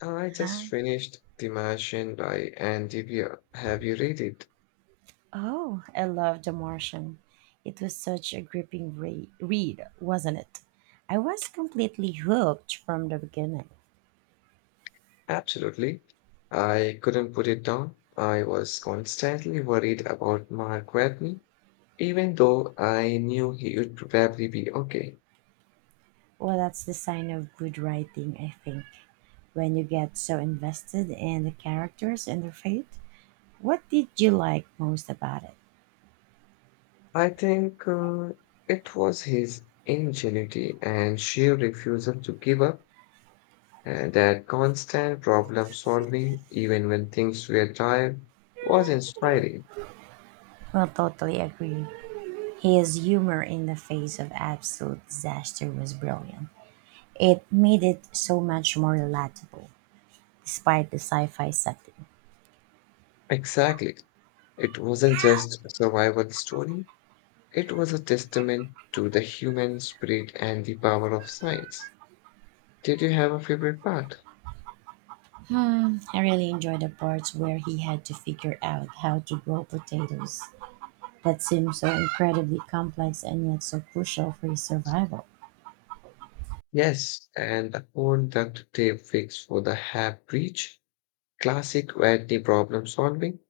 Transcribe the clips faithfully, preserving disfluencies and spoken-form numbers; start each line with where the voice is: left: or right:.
left: I just
right: Ah,
left: finished The Martian by Anne DeVere. Have you read it?
right: oh, I loved The Martian. It was such a gripping re- read, wasn't it? I was completely hooked from the beginning.
left: Absolutely. I couldn't put it down. I was constantly worried about Mark Watney, even though I knew he would probably be okay.
right: Well, that's the sign of good writing, I think. When you get so invested in the characters and their fate, what did you like most about it?
left: I think uh, it was his ingenuity and sheer refusal to give up, and that constant problem solving, even when things were dire, was inspiring.
right: Well, totally agree. His humor in the face of absolute disaster was brilliant. It made it so much more relatable, despite the sci fi setting.
left: Exactly. It wasn't just a survival story, it was a testament to the human spirit and the power of science. Did you have a favorite part?
right: I really enjoyed the parts where he had to figure out how to grow potatoes. That seemed so incredibly complex and yet so crucial for his survival.
left: Yes, and the phone duct tape fix for the half breach, classic Whitney problem solving.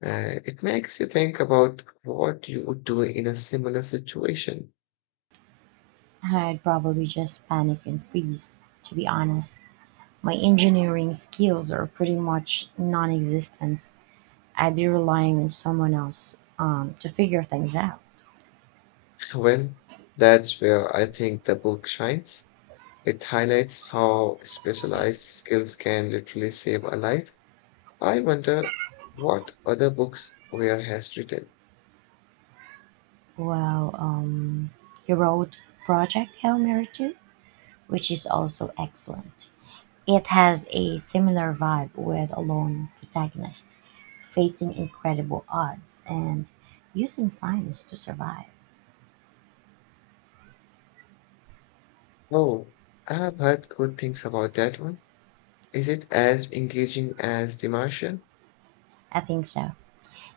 left: Uh, it makes you think about what you would do in a similar situation.
right: I'd probably just panic and freeze, to be honest. My engineering skills are pretty much non existent. I'd be relying on someone else um, to figure things out.
left: Well, that's where I think the book shines. It highlights how specialized skills can literally save a life. I wonder what other books Weir has written.
right: Well, um, he wrote Project Hail Mary two, which is also excellent. It has a similar vibe with a lone protagonist facing incredible odds and using science to survive.
left: Oh, I have heard good things about that one. Is it as engaging as The Martian?
right: I think so.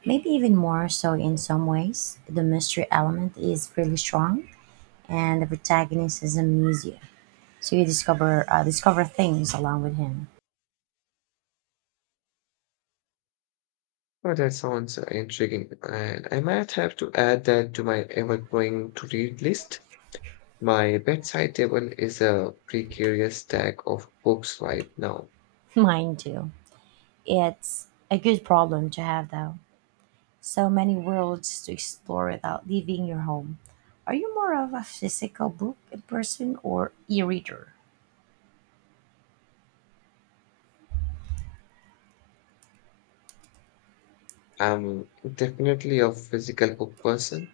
right: Maybe even more so in some ways. The mystery element is really strong, and the protagonist is amnesia, so you discover uh, discover things along with him.
left: Oh, that sounds intriguing, and I might have to add that to my ever-growing to-read list. My bedside table is a precarious stack of books right now.
right: Mine too. It's a good problem to have, though. So many worlds to explore without leaving your home. Are you more of a physical book person or e reader?
left: I'm definitely a physical book person.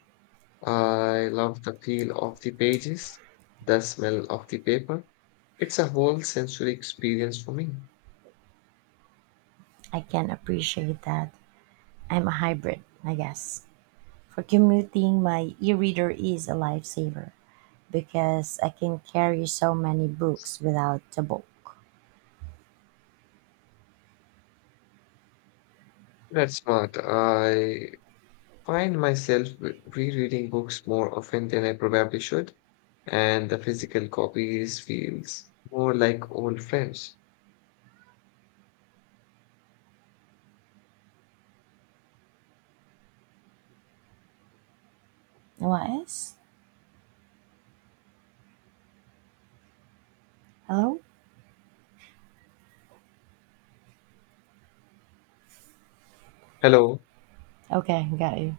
left: I love the feel of the pages, the smell of the paper. It's a whole sensory experience for me.
right: I can appreciate that. I'm a hybrid, I guess. For commuting, my e reader is a lifesaver because I can carry so many books without a book.
left: That's smart. I find myself re- rereading books more often than I probably should, and the physical copies feels more like old friends.
right: What else? Hello?
left: Hello,
right: Okay, got you.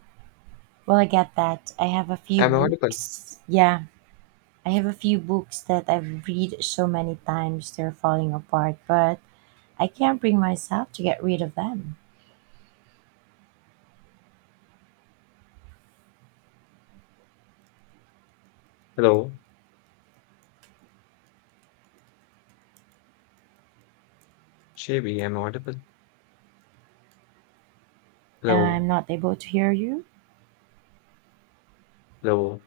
right: Well, I get that. I have a few
left: am I audible?
right: books. Yeah, I have a few books that I've read so many times they're falling apart, but I can't bring myself to get rid of them.
left: Hello, Shabby, am I audible? Hello,
right: I'm not able to hear you.
left: hello,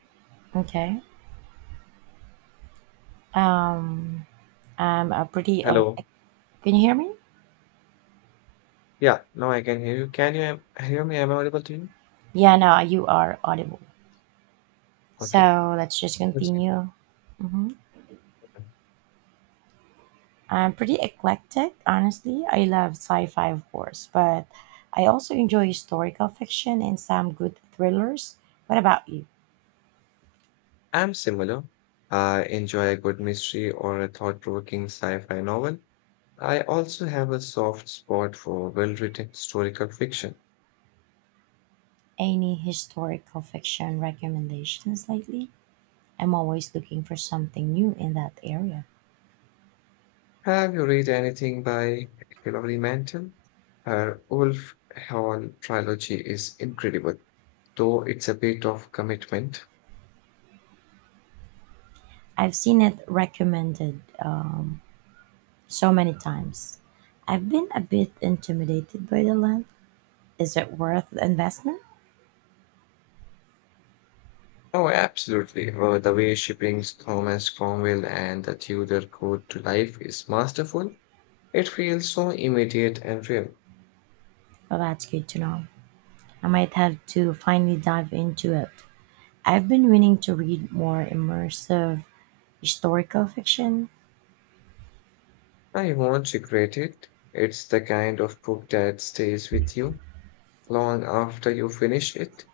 right: Okay. Um, I'm a pretty. Oh,
left: hello.
right: can you hear me?
left: Yeah, now I can hear you. Can you am- hear me? Am I audible to you?
right: Yeah, no, you are audible.
left: Okay.
right: So let's just
left: Yes,
right: continue. Hmm.
left: I can.
right: I'm pretty eclectic, honestly. I love sci fi, of course, but I also enjoy historical fiction and some good thrillers. What about you?
left: I'm similar. I enjoy a good mystery or a thought-provoking sci-fi novel. I also have a soft spot for well-written historical fiction.
right: Any historical fiction recommendations lately? I'm always looking for something new in that area.
left: Have you read anything by Hilary Mantel? Her Wolf Hall trilogy is incredible, though it's a bit of commitment.
right: I've seen it recommended um, so many times. I've been a bit intimidated by the length. Is it worth the investment?
left: Oh, absolutely. Uh, the way she brings Thomas Cromwell and the Tudor court to life is masterful. It feels so immediate and real.
right: Well, that's good to know. I might have to finally dive into it. I've been meaning to read more immersive historical fiction.
left: I won't regret it. It's the kind of book that stays with you long after you finish it.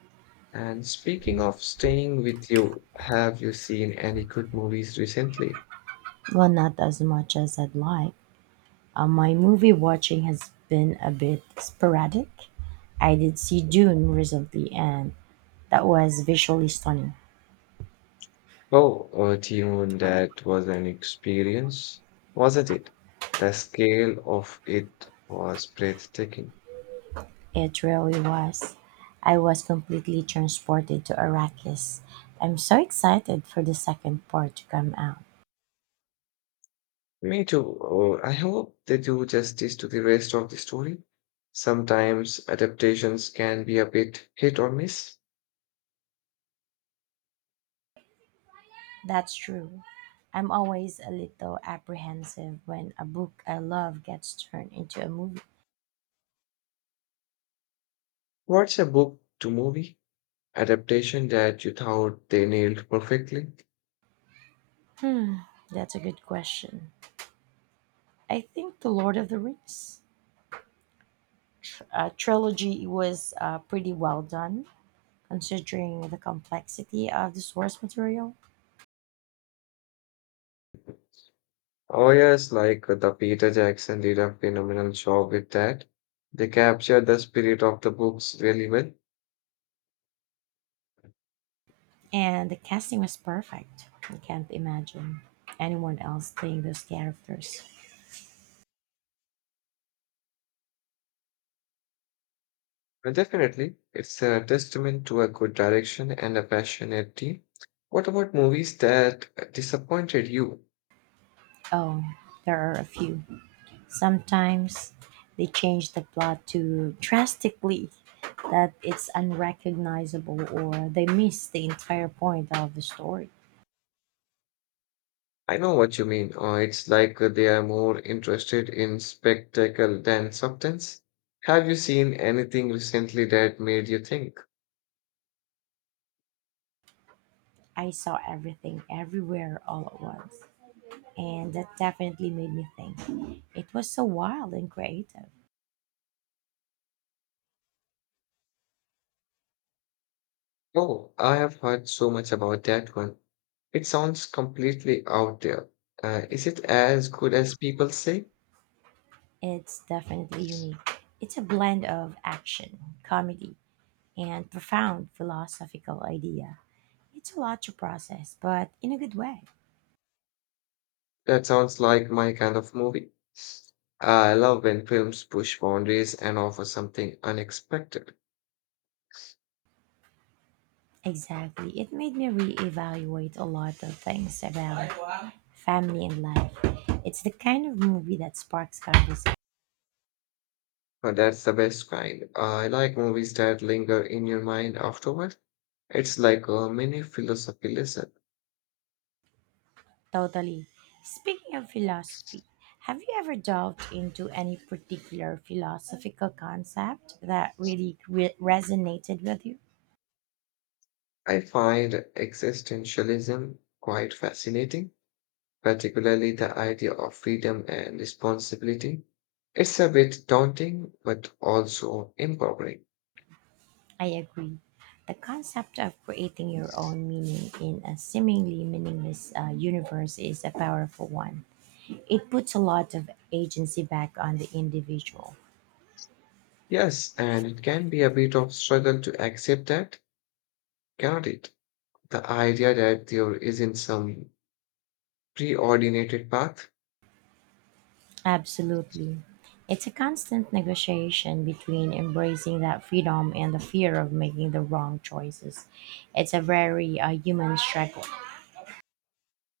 left: And speaking of staying with you, have you seen any good movies recently?
right: Well, not as much as I'd like. Uh, my movie watching has been a bit sporadic. I did see Dune recently, and that was visually stunning.
left: Oh, uh, Dune, that was an experience, wasn't it? The scale of it was breathtaking.
right: It really was. I was completely transported to Arrakis. I'm so excited for the second part to come out.
left: Me too. Oh, I hope they do justice to the rest of the story. Sometimes adaptations can be a bit hit or miss.
right: That's true. I'm always a little apprehensive when a book I love gets turned into a movie.
left: What's a book to movie adaptation that you thought they nailed perfectly?
right: Hmm, that's a good question. I think The Lord of the Rings uh, trilogy was uh, pretty well done, considering the complexity of the source material.
left: Oh, yes, like uh, the Peter Jackson did a phenomenal job with that. They captured the spirit of the books really well.
right: And the casting was perfect. I can't imagine anyone else playing those characters.
left: But definitely, it's a testament to a good direction and a passionate team. What about movies that uh, disappointed you?
right: Oh, there are a few. Sometimes they change the plot too drastically that it's unrecognizable or they miss the entire point of the story.
left: I know what you mean. Uh, it's like uh, they are more interested in spectacle than substance. Have you seen anything recently that made you think?
right: I saw everything everywhere all at once. And that definitely made me think. It was so wild and creative.
left: Oh, I have heard so much about that one. It sounds completely out there. Uh, is it as good as people say?
right: It's definitely unique. It's a blend of action, comedy, and profound philosophical idea. It's a lot to process, but in a good way.
left: That sounds like my kind of movie. I love when films push boundaries and offer something unexpected.
right: Exactly. It made me reevaluate a lot of things about family and life. It's the kind of movie that sparks conversation.
left: But that's the best kind. I like movies that linger in your mind afterward. It's like a mini philosophy lesson.
right: Totally. Speaking of philosophy, have you ever delved into any particular philosophical concept that really re- resonated with you?
left: I find existentialism quite fascinating, particularly the idea of freedom and responsibility. It's a bit daunting, but also empowering.
right: I agree. The concept of creating your own meaning in a seemingly meaningless uh, universe is a powerful one. It puts a lot of agency back on the individual.
left: Yes, and it can be a bit of struggle to accept that, cannot it? The idea that there isn't some preordinated path.
right: Absolutely. It's a constant negotiation between embracing that freedom and the fear of making the wrong choices. It's a very uh, human struggle.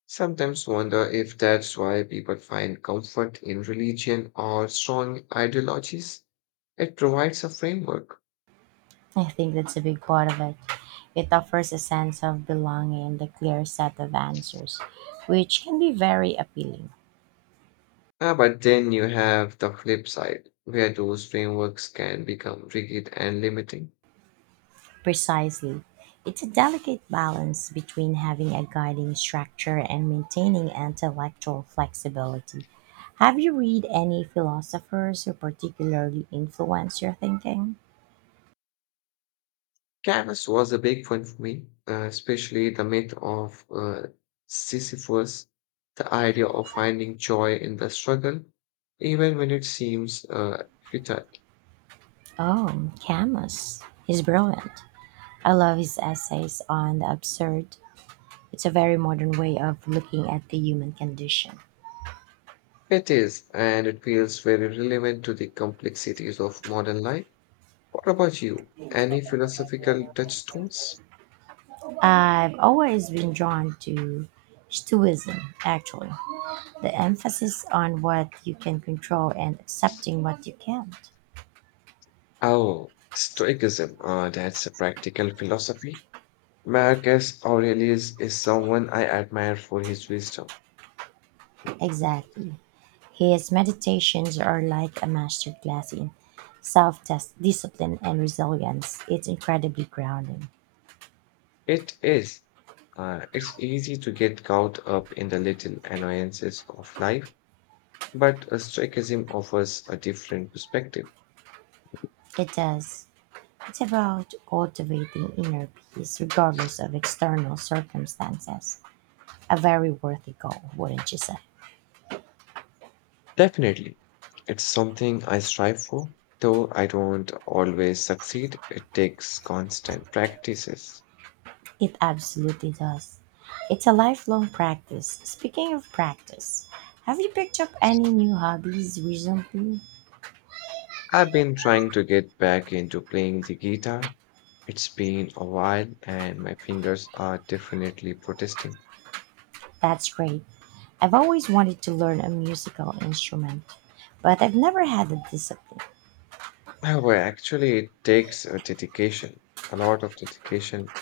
left: Sometimes wonder if that's why people find comfort in religion or strong ideologies. It provides a framework.
right: I think that's a big part of it. It offers a sense of belonging and a clear set of answers, which can be very appealing.
left: Ah, but then you have the flip side, where those frameworks can become rigid and limiting.
right: Precisely. It's a delicate balance between having a guiding structure and maintaining intellectual flexibility. Have you read any philosophers who particularly influence your thinking?
left: Canvas was a big one for me, uh, especially the myth of uh, Sisyphus, the idea of finding joy in the struggle, even when it seems uh, futile.
right: Oh, Camus. He's brilliant. I love his essays on the absurd. It's a very modern way of looking at the human condition.
left: It is, and it feels very relevant to the complexities of modern life. What about you? Any philosophical touchstones?
right: I've always been drawn to Stoicism, actually. The emphasis on what you can control and accepting what you can't.
left: Oh, Stoicism. Uh, that's a practical philosophy. Marcus Aurelius is someone I admire for his wisdom.
right: Exactly. His meditations are like a masterclass in self discipline and resilience. It's incredibly grounding.
left: It is. Uh, it's easy to get caught up in the little annoyances of life, but a Stoicism offers a different perspective.
right: It does. It's about cultivating inner peace regardless of external circumstances. A very worthy goal, wouldn't you say?
left: Definitely. It's something I strive for, though I don't always succeed. It takes constant practices.
right: It absolutely does. It's a lifelong practice. Speaking of practice, have you picked up any new hobbies recently?
left: I've been trying to get back into playing the guitar. It's been a while, and my fingers are definitely protesting.
right: That's great. I've always wanted to learn a musical instrument, but I've never had the discipline.
left: Well, well, actually, it takes a dedication, a lot of dedication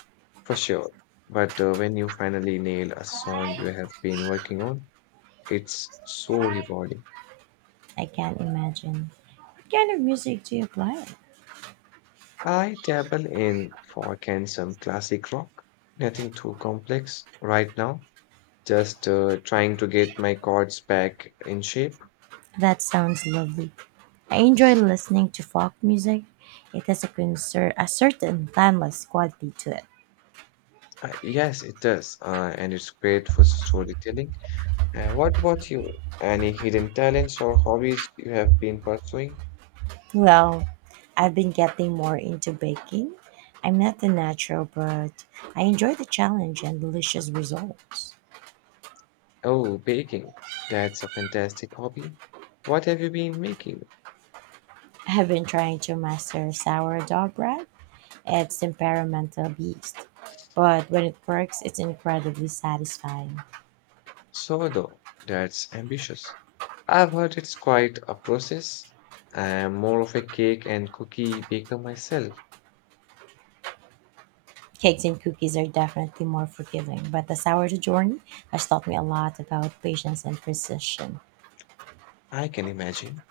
left: for sure. But uh, when you finally nail a song you have been working on, it's so rewarding.
right: I can't imagine. What kind of music do you play?
left: I dabble in folk and some classic rock, nothing too complex right now, just uh, trying to get my chords back in shape.
right: That sounds lovely. I enjoy listening to folk music. It has a, concert, a certain timeless quality to it.
left: Uh, yes, it does, uh, and it's great for storytelling. Uh, what about you? Any hidden talents or hobbies you have been pursuing?
right: Well, I've been getting more into baking. I'm not a natural, but I enjoy the challenge and delicious results.
left: Oh, baking. That's a fantastic hobby. What have you been making?
right: I have been trying to master sourdough bread. It's experimental beast, but when it works, it's incredibly satisfying.
left: Sourdough. That's ambitious. I've heard it's quite a process. I'm more of a cake and cookie baker myself.
right: Cakes and cookies are definitely more forgiving, but the sourdough journey has taught me a lot about patience and precision.
left: I can imagine.